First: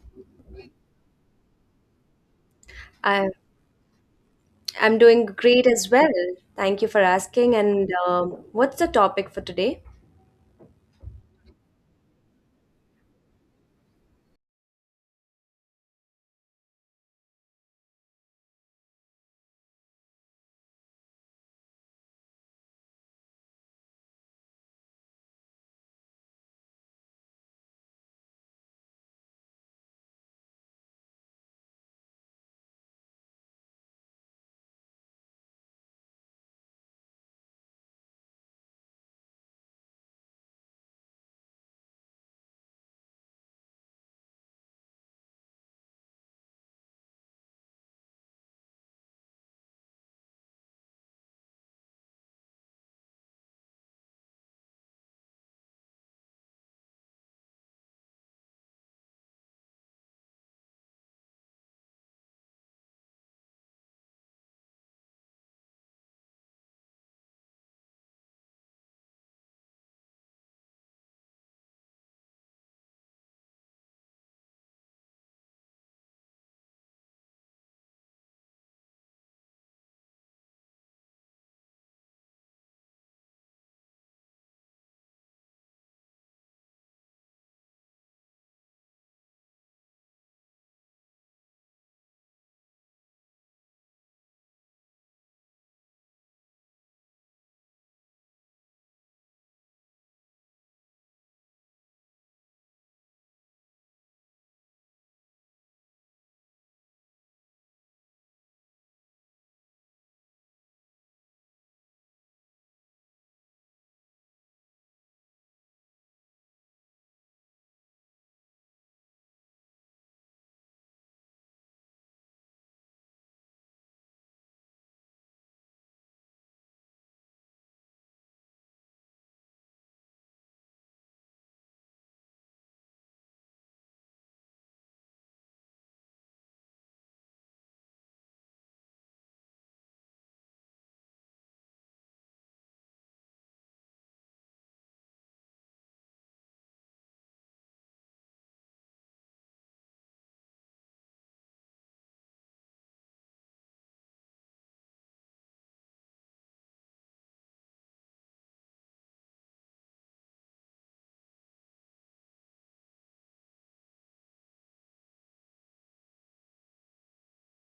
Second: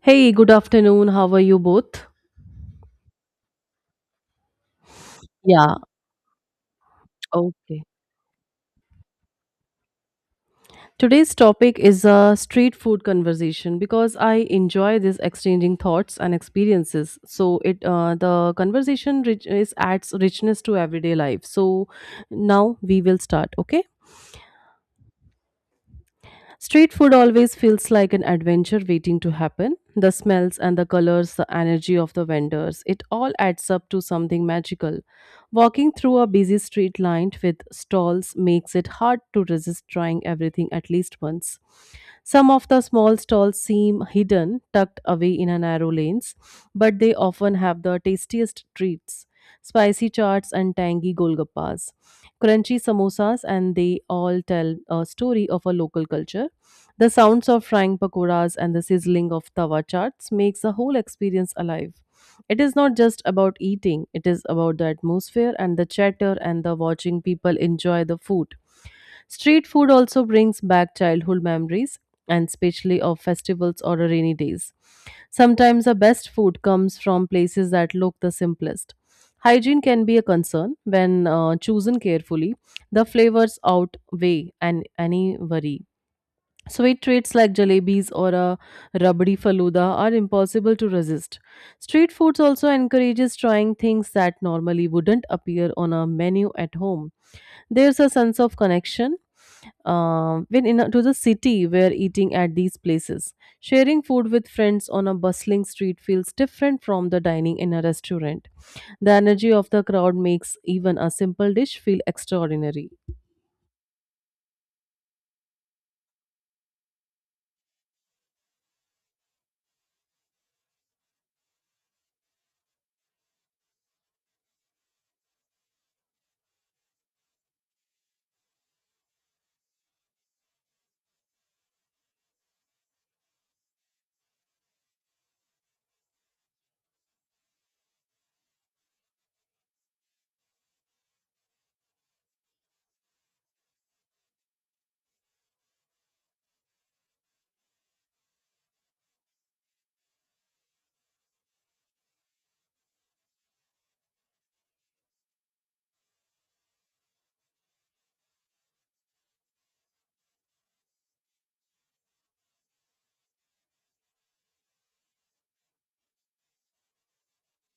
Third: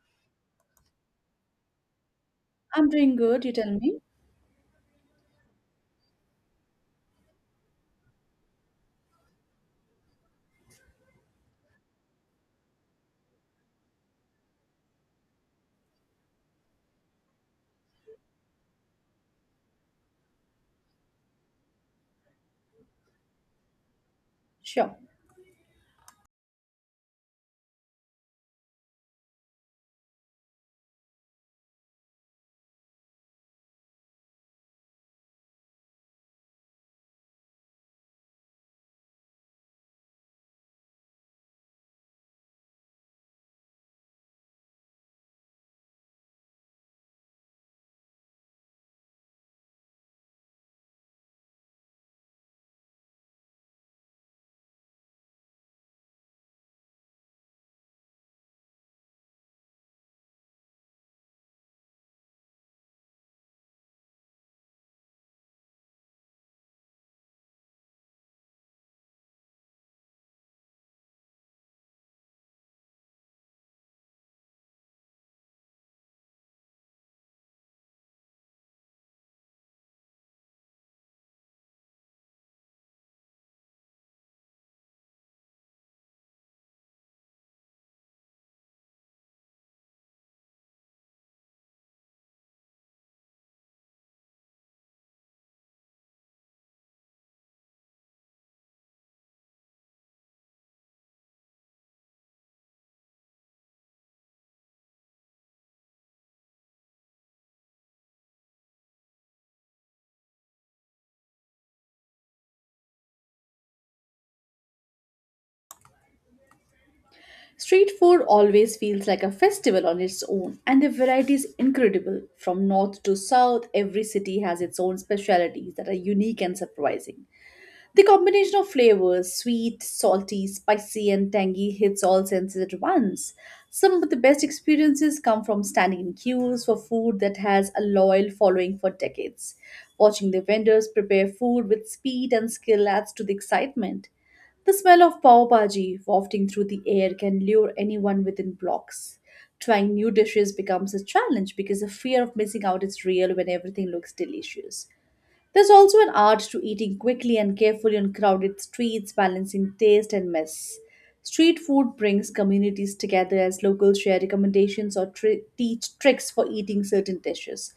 Hey, good afternoon. How are you both? I'm doing I, good, you tell me? I'm doing great Yeah, as well. Thank you for asking. okay. And What's the topic for today? Today's topic is a street food conversation because I enjoy this exchanging thoughts and experiences. So it the conversation rich- is adds richness to everyday life. So now we will start. Okay. Sure. Street food always feels like an adventure waiting to happen. The smells and the colors, the energy of the vendors, it all adds up to something magical. Walking through a busy street lined with stalls makes it hard to resist trying everything at least once. Some of the small stalls seem hidden, tucked away in a narrow lanes, but they often have the tastiest treats, spicy chaats and tangy golgappas, crunchy samosas, and they all tell a story of a local culture. The sounds of frying pakoras and the sizzling of tawa chats makes the whole experience alive. It is not just about eating, it is about the atmosphere and the chatter and the watching people enjoy the food. Street food also brings back childhood memories and especially of festivals or rainy days. Sometimes the best food comes from places that look the simplest. Hygiene can be a concern when chosen carefully. The flavors outweigh any worry. Sweet treats like jalebis or a rabdi faluda are impossible to resist. Street foods also encourages trying things that normally wouldn't appear on a menu at home. There's a sense of connection when to the city we're eating at these places. Sharing food with friends on a bustling street feels different from the dining in a restaurant. The energy of the crowd makes even a simple dish feel extraordinary. Street food always feels like a festival on its own, and the variety is incredible. From north to south, every city has its own specialities that are unique and surprising. The combination of flavors, sweet, salty, spicy, and tangy, hits all senses at once. Some of the best experiences come from standing in queues for food that has a loyal following for decades. Watching the vendors prepare food with speed and skill adds to the excitement. The smell of pav bhaji wafting through the air can lure anyone within blocks. Trying new dishes becomes a challenge because the fear of missing out is real when everything looks delicious. There's also an art to eating quickly and carefully on crowded streets, balancing taste and mess. Street food brings communities together as locals share recommendations or teach tricks for eating certain dishes.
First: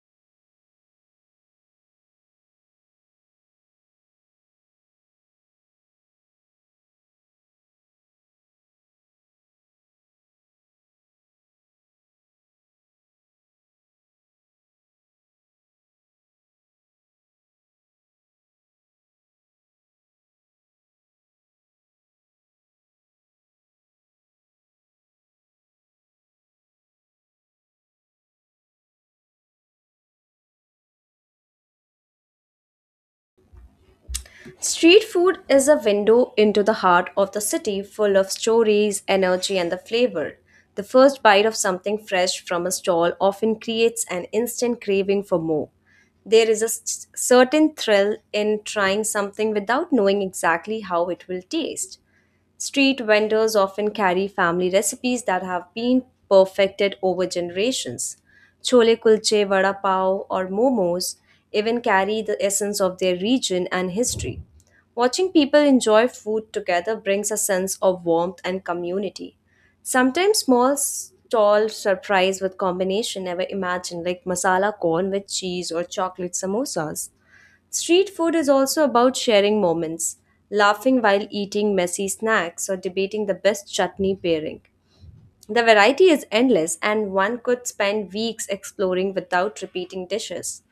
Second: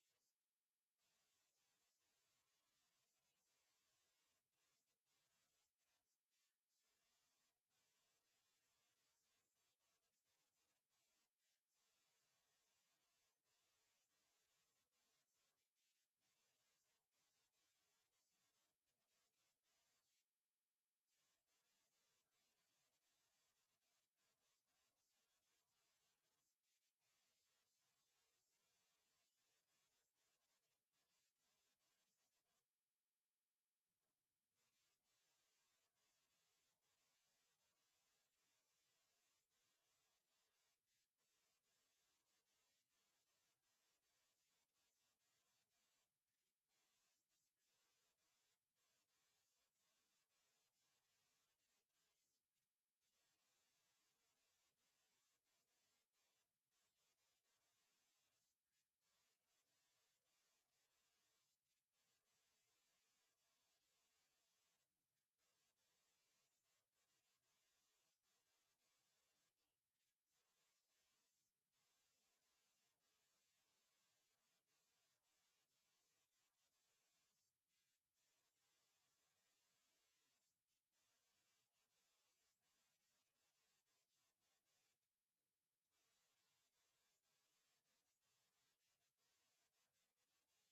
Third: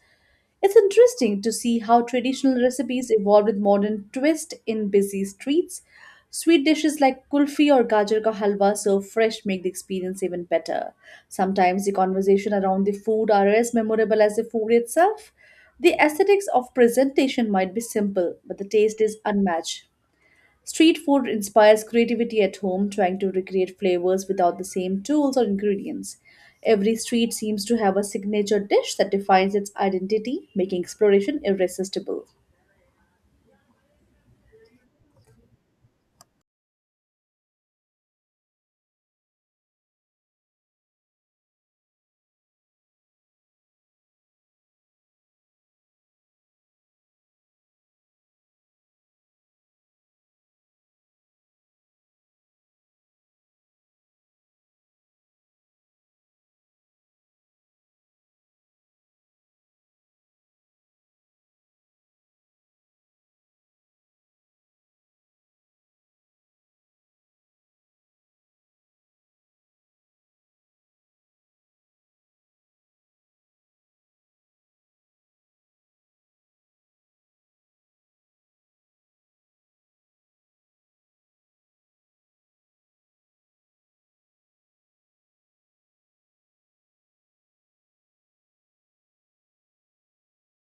It's interesting to see how traditional recipes evolve with modern twist in busy streets. Sweet dishes like kulfi or gajar ka halwa served fresh make the experience even better. Sometimes the conversation around the food are as memorable as the food itself. The aesthetics of presentation might be simple, but the taste is unmatched. Street food inspires creativity at home, trying to recreate flavors without the same tools or ingredients. Every street seems to have a signature dish that defines its identity, making exploration irresistible. Street food is a window into the heart of the city full of stories, energy, and the flavor. The first bite of something fresh from a stall often creates an instant craving for more. There is a certain thrill in trying something without knowing exactly how it will taste. Street vendors often carry family recipes that have been perfected over generations. Chole kulche, vada pav, or momos even carry the essence of their region and history. Watching people enjoy food together brings a sense of warmth and community. Sometimes small stall surprise with combination never imagined, like masala corn with cheese or chocolate samosas. Street food is also about sharing moments, laughing while eating messy snacks or debating the best chutney pairing. The variety is endless and one could spend weeks exploring without repeating dishes.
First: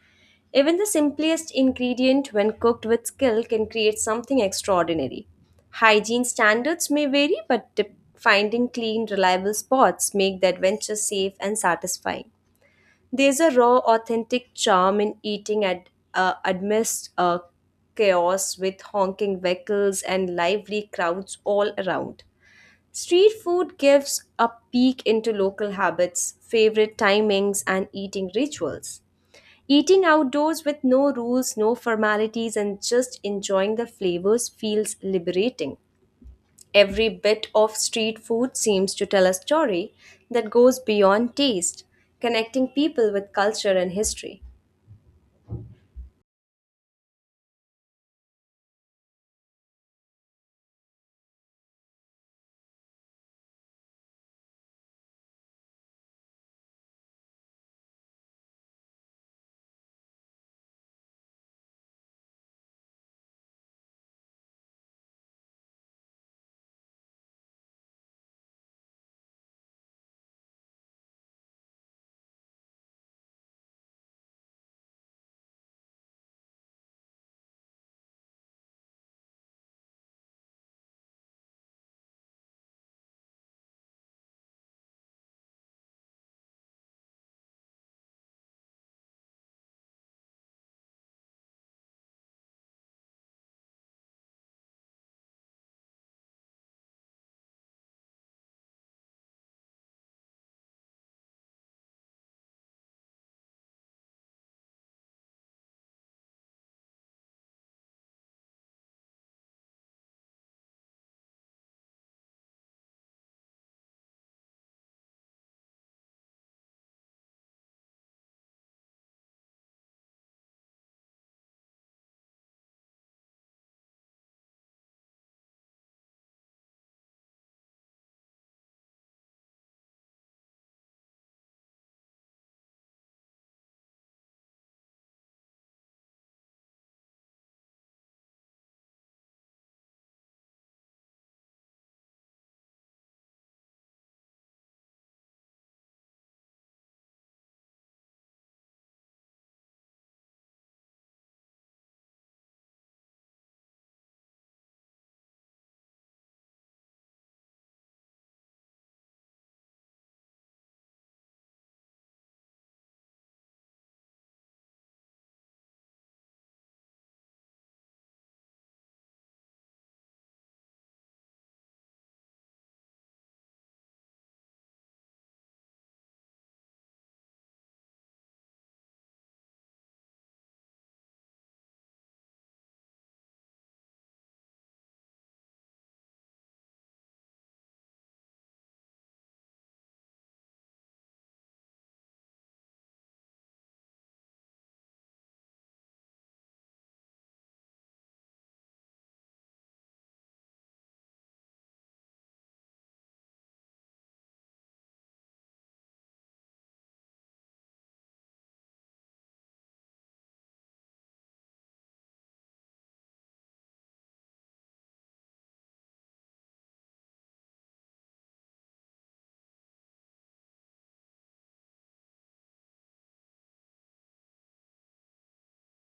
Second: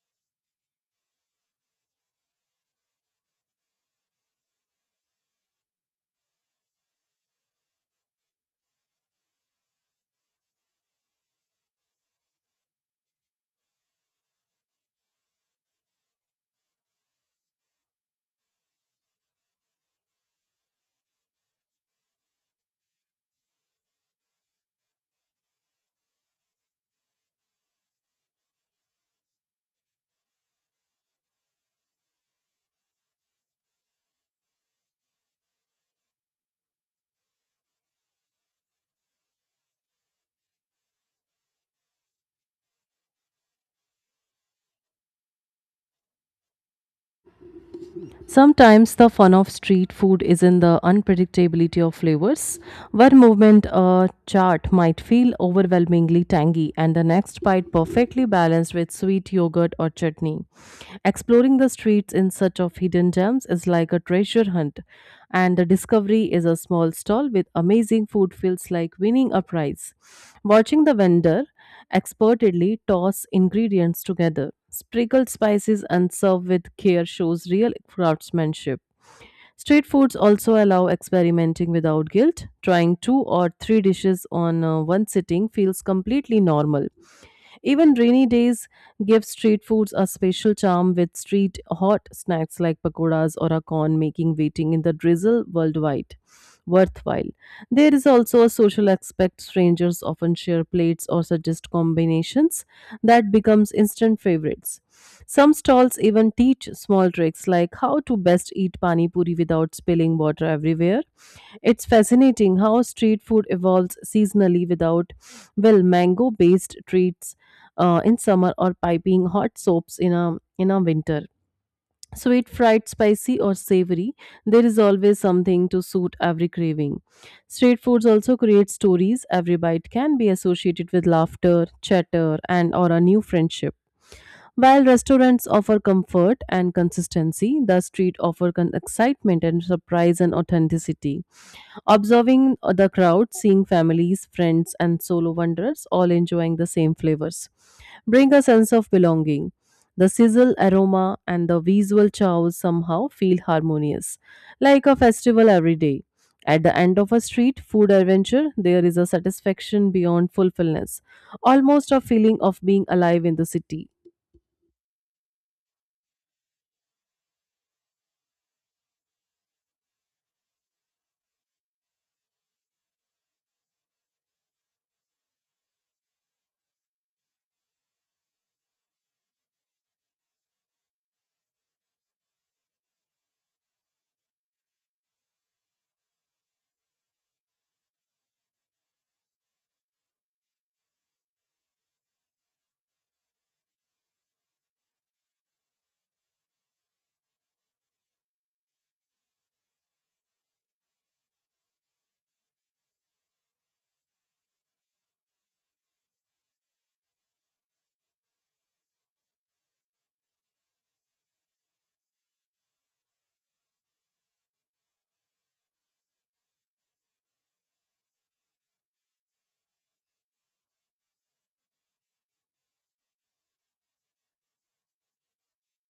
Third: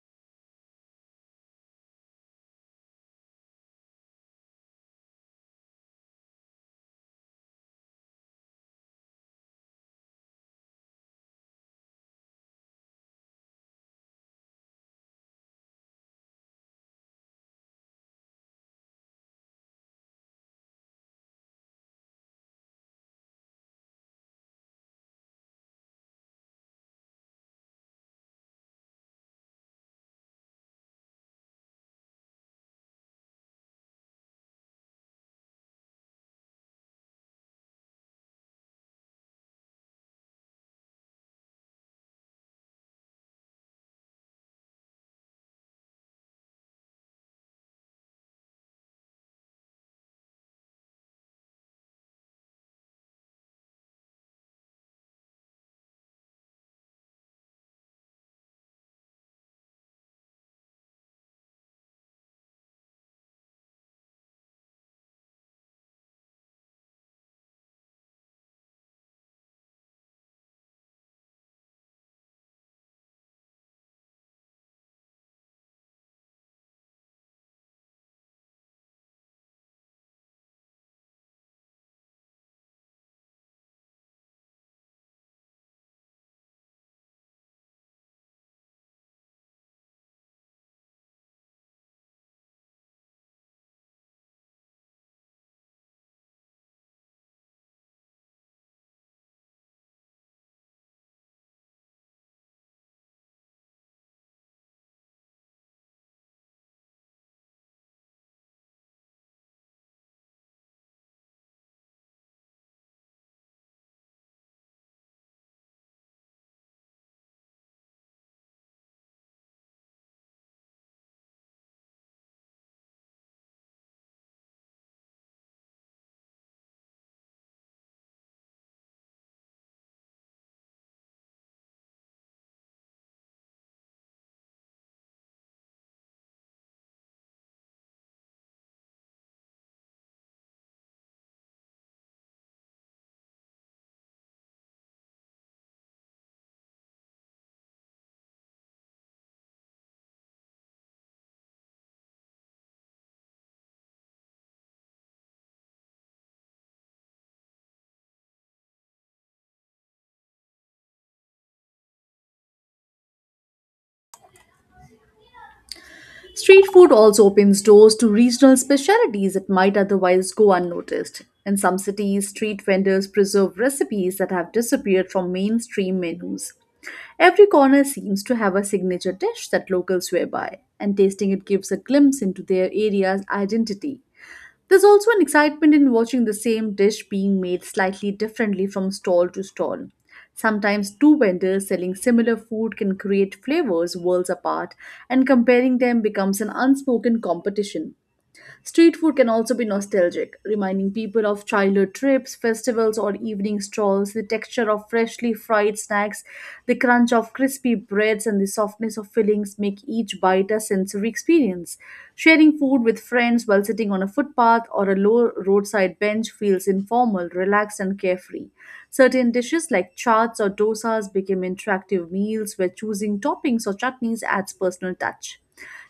Even the simplest ingredient, when cooked with skill, can create something extraordinary. Hygiene standards may vary, but finding clean, reliable spots make the adventure safe and satisfying. There's a raw, authentic charm in eating at amidst chaos with honking vehicles and lively crowds all around. Street food gives a peek into local habits, favorite timings, and eating rituals. Eating outdoors with no rules, no formalities, and just enjoying the flavors feels liberating. Every bit of street food seems to tell a story that goes beyond taste, connecting people with culture and history. Sometimes the fun of street food is in the unpredictability of flavors. One moment a chaat might feel overwhelmingly tangy, and the next bite perfectly balanced with sweet yogurt or chutney. Exploring the streets in search of hidden gems is like a treasure hunt, and the discovery is a small stall with amazing food feels like winning a prize. Watching the vendor expertedly toss ingredients together, sprinkle spices and serve with care shows real craftsmanship. Street foods also allow experimenting without guilt. Trying two or three dishes on one sitting feels completely normal. Even rainy days give street foods a special charm with street hot snacks like pakoras or a corn making waiting in the drizzle worldwide worthwhile. There is also a social aspect. Strangers often share plates or suggest combinations that becomes instant favorites. Some stalls even teach small tricks like how to best eat pani puri without spilling water everywhere. It's fascinating how street food evolves seasonally without well mango based treats in summer or piping hot soaps in a winter. Sweet, fried, spicy, or savory, there is always something to suit every craving. Street foods also create stories. Every bite can be associated with laughter, chatter, and or a new friendship. While restaurants offer comfort and consistency, the street offers excitement and surprise and authenticity. Observing the crowd, seeing families, friends, and solo wanderers all enjoying the same flavors bring a sense of belonging. The sizzle aroma and the visual chows somehow feel harmonious, like a festival every day. At the end of a street food adventure, there is a satisfaction beyond fulfillment, almost a feeling of being alive in the city. Street food also opens doors to regional specialities that might otherwise go unnoticed. In some cities, street vendors preserve recipes that have disappeared from mainstream menus. Every corner seems to have a signature dish that locals swear by, and tasting it gives a glimpse into their area's identity. There's also an excitement in watching the same dish being made slightly differently from stall to stall. Sometimes two vendors selling similar food can create flavors worlds apart, and comparing them becomes an unspoken competition. Street food can also be nostalgic, reminding people of childhood trips, festivals, or evening strolls. The texture of freshly fried snacks, the crunch of crispy breads, and the softness of fillings make each bite a sensory experience. Sharing food with friends while sitting on a footpath or a low roadside bench feels informal, relaxed, and carefree. Certain dishes like chaats or dosas became interactive meals where choosing toppings or chutneys adds personal touch.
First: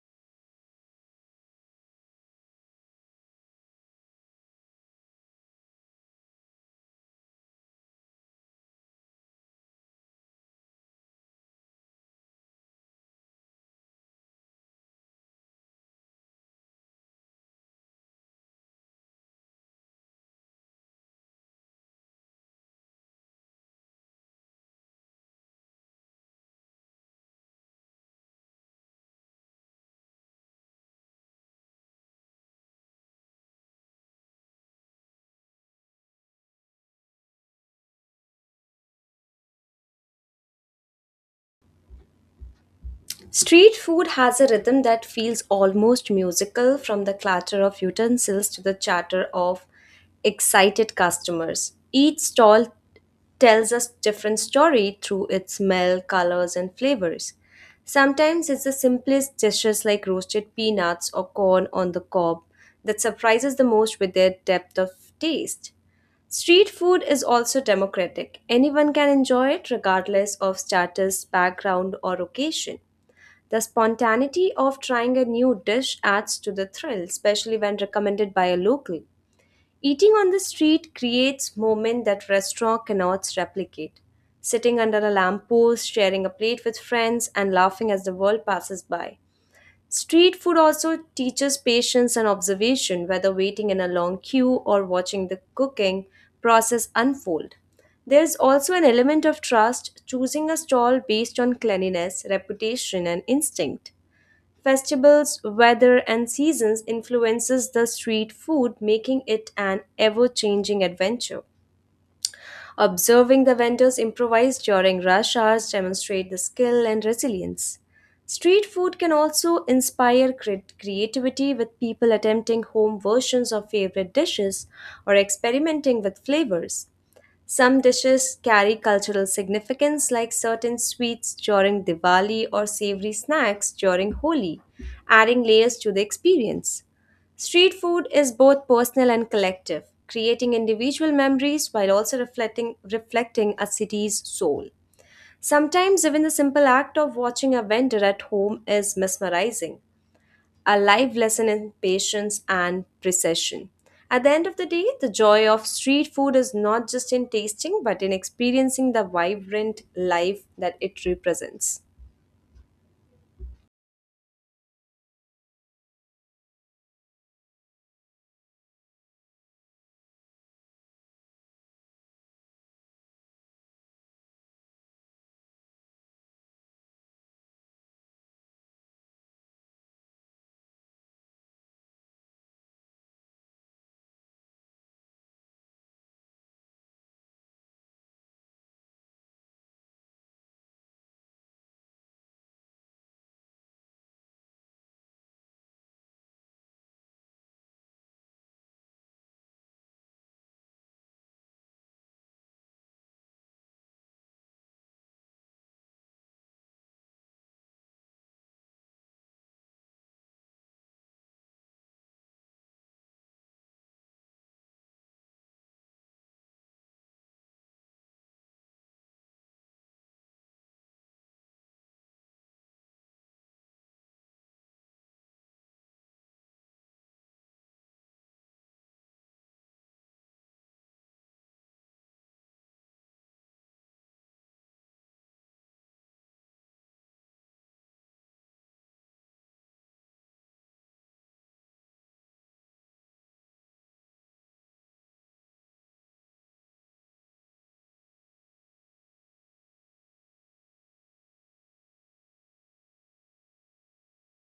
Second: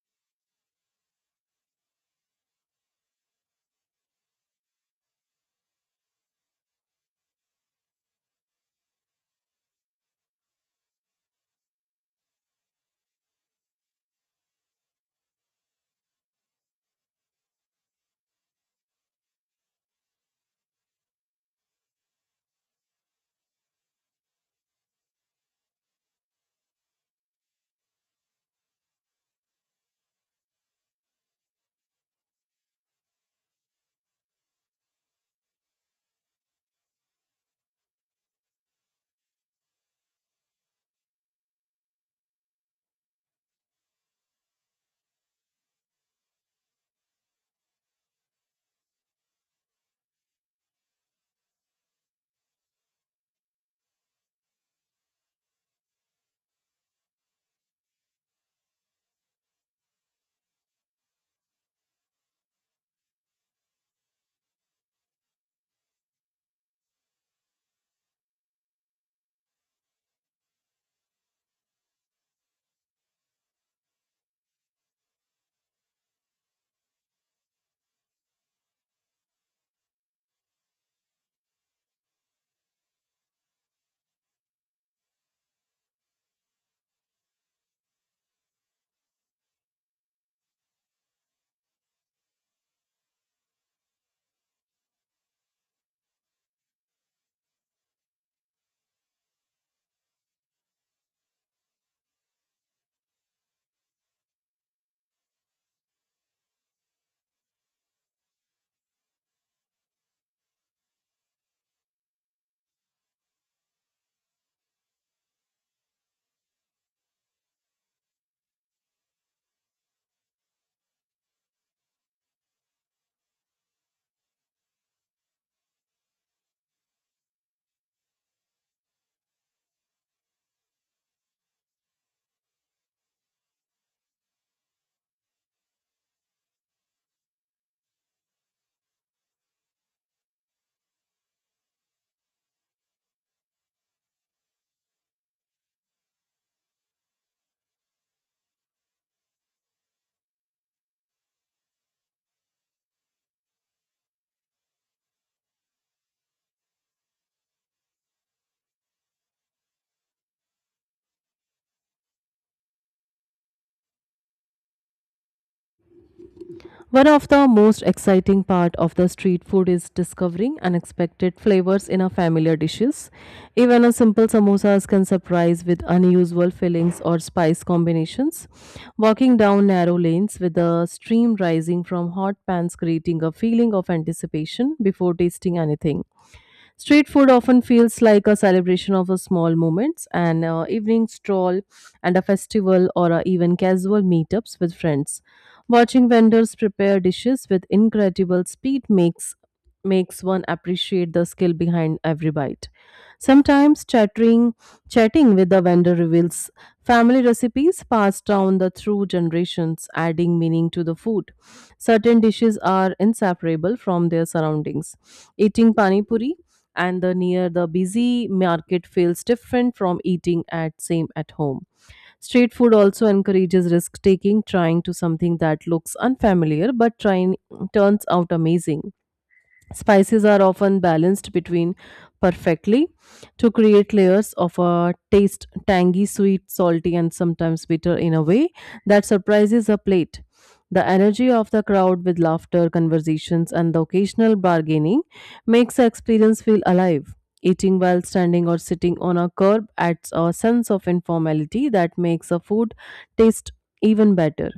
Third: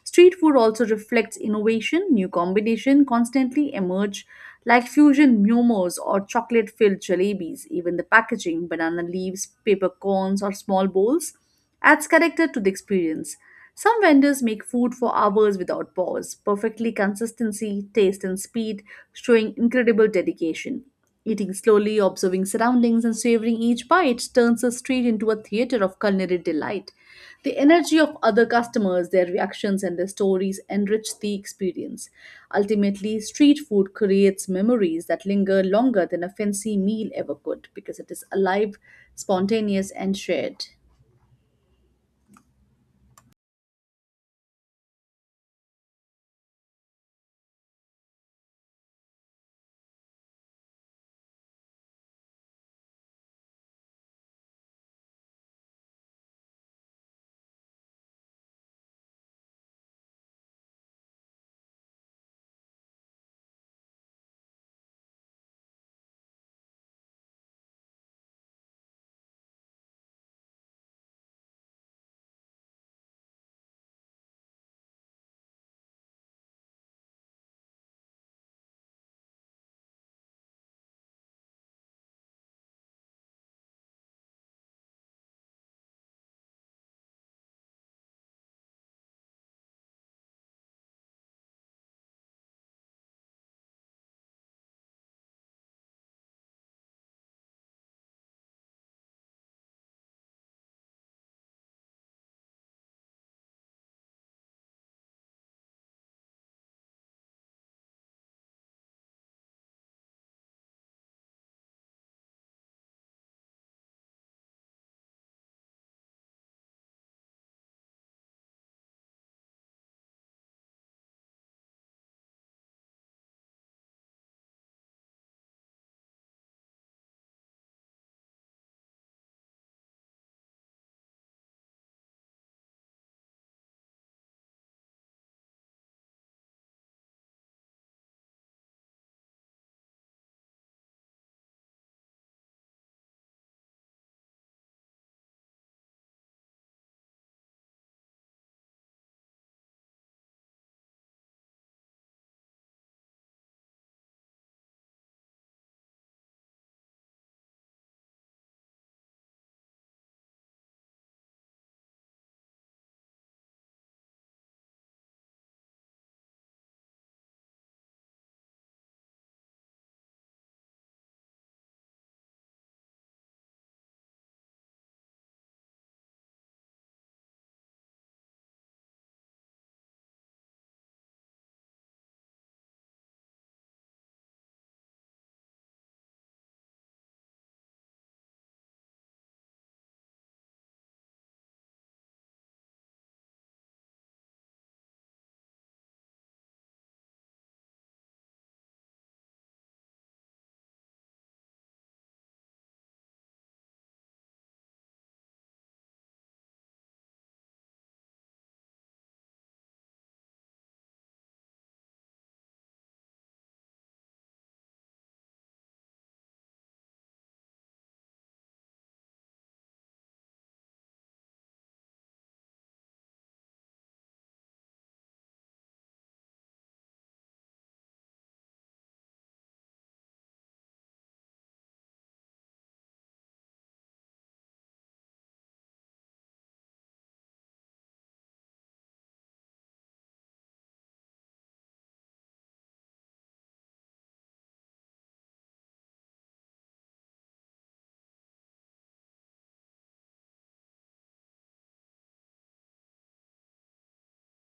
Street food also reflects innovation, new combination constantly emerge like fusion momos or chocolate-filled jalebis. Even the packaging, banana leaves, paper cones or small bowls adds character to the experience. Some vendors make food for hours without pause, perfectly consistency, taste and speed, showing incredible dedication. Eating slowly, observing surroundings, and savoring each bite turns the street into a theater of culinary delight. The energy of other customers, their reactions, and their stories enrich the experience. Ultimately, street food creates memories that linger longer than a fancy meal ever could because it is alive, spontaneous, and shared. Street food has a rhythm that feels almost musical from the clatter of utensils to the chatter of excited customers. Each stall tells a different story through its smell, colors, and flavors. Sometimes it's the simplest dishes like roasted peanuts or corn on the cob that surprises the most with their depth of taste. Street food is also democratic. Anyone can enjoy it regardless of status, background, or occasion. The spontaneity of trying a new dish adds to the thrill, especially when recommended by a local. Eating on the street creates moments that restaurant cannot replicate. Sitting under a lamppost, sharing a plate with friends, and laughing as the world passes by. Street food also teaches patience and observation, whether waiting in a long queue or watching the cooking process unfold. There is also an element of trust, choosing a stall based on cleanliness, reputation, and instinct. Festivals, weather, and seasons influences the street food, making it an ever-changing adventure. Observing the vendors improvise during rush hours demonstrate the skill and resilience. Street food can also inspire creativity with people attempting home versions of favorite dishes or experimenting with flavors. Some dishes carry cultural significance, like certain sweets during Diwali or savory snacks during Holi, adding layers to the experience. Street food is both personal and collective, creating individual memories while also reflecting a city's soul. Sometimes, even the simple act of watching a vendor at home is mesmerizing a live lesson in patience and precision. At the end of the day, the joy of street food is not just in tasting, but in experiencing the vibrant life that it represents. One of the most exciting part of the street food is discovering unexpected flavors in a familiar dishes. Even a simple samosas can surprise with unusual fillings or spice combinations. Walking down narrow lanes with the steam rising from hot pans creating a feeling of anticipation before tasting anything. Street food often feels like a celebration of a small moments, an evening stroll, and a festival or even casual meetups with friends. Watching vendors prepare dishes with incredible speed makes one appreciate the skill behind every bite. Sometimes chattering, Chatting with the vendor reveals family recipes passed down the through generations, adding meaning to the food. Certain dishes are inseparable from their surroundings. Eating pani puri and the near the busy market feels different from eating at same at home. Street food also encourages risk taking, trying to something that looks unfamiliar but trying turns out amazing. Spices are often balanced between perfectly to create layers of a taste tangy, sweet, salty, and sometimes bitter in a way that surprises a plate. The energy of the crowd with laughter, conversations, and the occasional bargaining makes the experience feel alive. Eating while standing or sitting on a curb adds a sense of informality that makes the food taste even better.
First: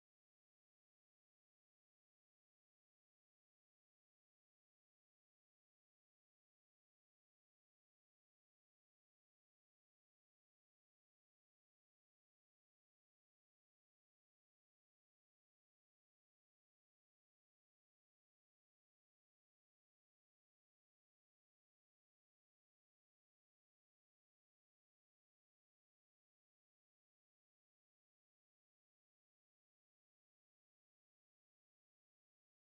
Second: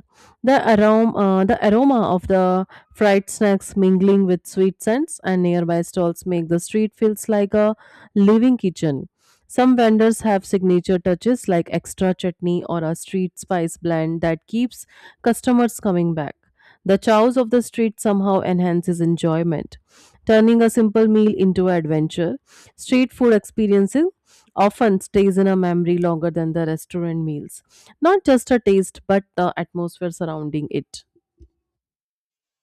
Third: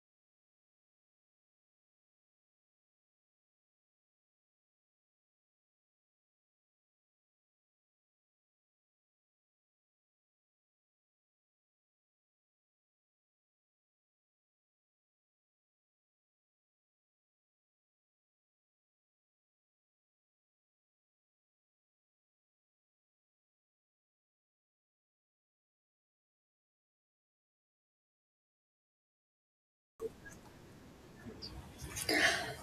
The aroma of the fried snacks mingling with sweet scents and nearby stalls make the street feels like a living kitchen. Some vendors have signature touches like extra chutney or a street spice blend that keeps customers coming back. The chows of the street somehow enhances enjoyment, turning a simple meal into an adventure. Street food experiences often stays in a memory longer than the restaurant meals. Not just a taste, but the atmosphere surrounding it.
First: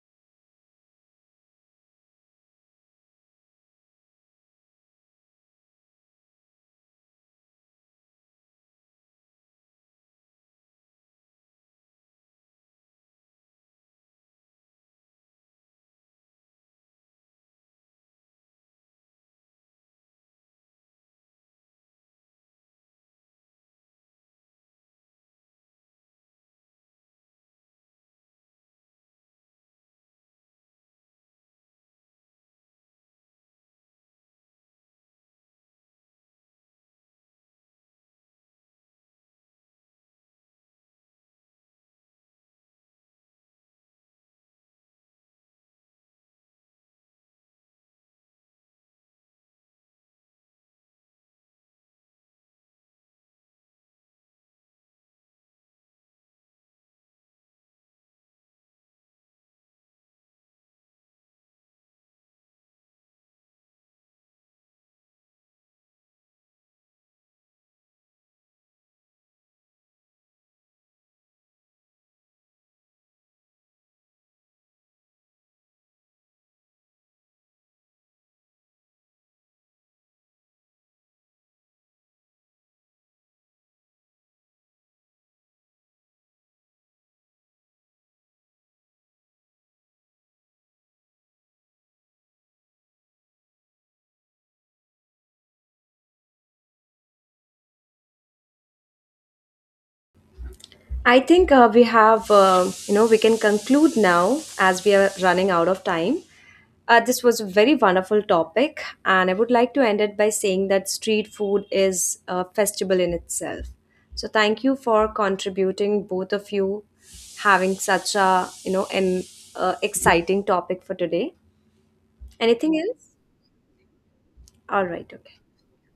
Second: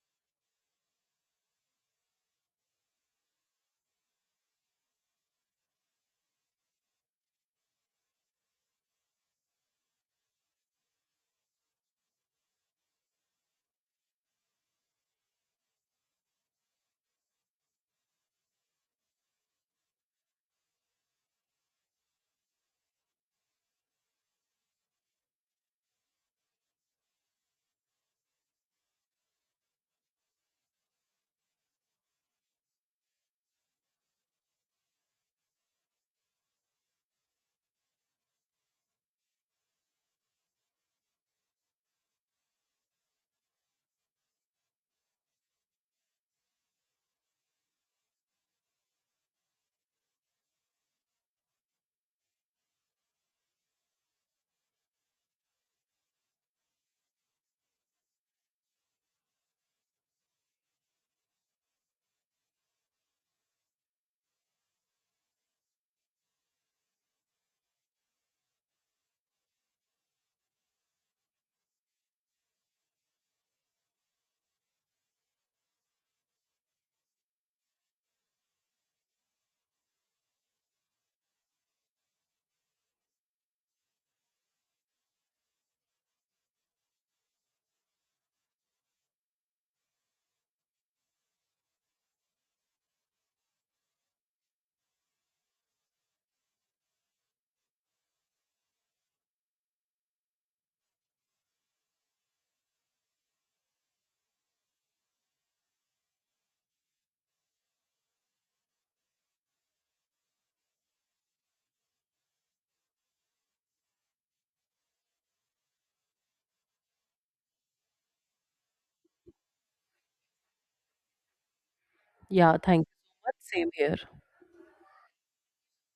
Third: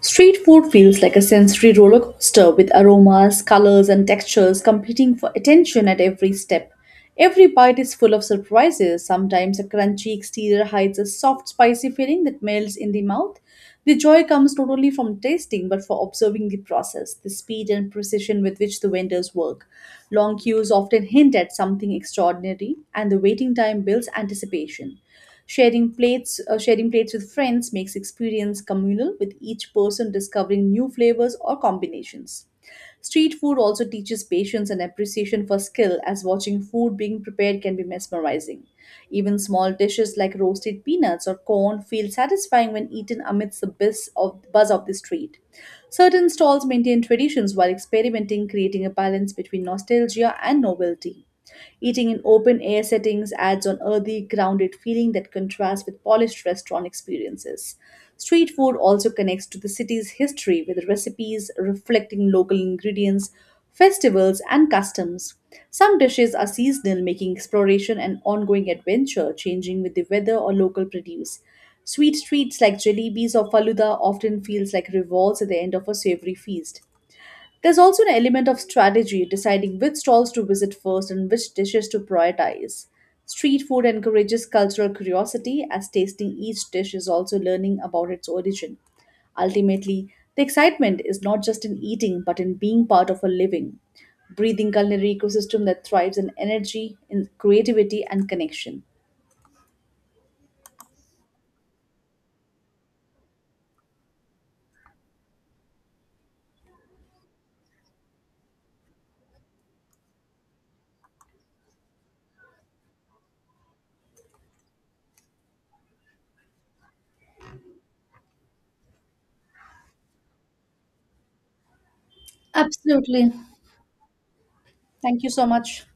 Street food feels like a sensory roller coaster with aromas, colors, and textures competing for attention at every step. Every bite is full of surprises. Sometimes a crunchy exterior hides a soft, spicy feeling that melts in the mouth. The joy comes not only from tasting but for observing the process, the speed and precision with which the vendors work. Long queues often hint at something extraordinary, and the waiting time builds anticipation. Sharing plates with friends makes experience communal, with each person discovering new flavors or combinations. Street food also teaches patience and appreciation for skill, as watching food being prepared can be mesmerizing. Even small dishes like roasted peanuts or corn feel satisfying when eaten amidst the buzz of the street. Certain stalls maintain traditions while experimenting, creating a balance between nostalgia and novelty. Eating in open air settings adds an earthy, grounded feeling that contrasts with polished restaurant experiences. Street food also connects to the city's history with recipes reflecting local ingredients, festivals, and customs. Some dishes are seasonal, making exploration an ongoing adventure, changing with the weather or local produce. Sweet treats like jalebis or faluda often feels like revolts at the end of a savory feast. There's also an element of strategy, deciding which stalls to visit first and which dishes to prioritize. Street food encourages cultural curiosity, as tasting each dish is also learning about its origin. Ultimately, the excitement is not just in eating, but in being part of a living, breathing culinary ecosystem that thrives in energy, in creativity, and connection. I think We have, we can conclude now as we are running out of time. This was a very wonderful topic, and I would like to end it by saying that street food is a festival in itself. So, thank you for contributing, both of you, having such a, an exciting topic for today. Yeah, Anything thank you else? so Absolutely. much. Same here. All right, Thank you okay. so much.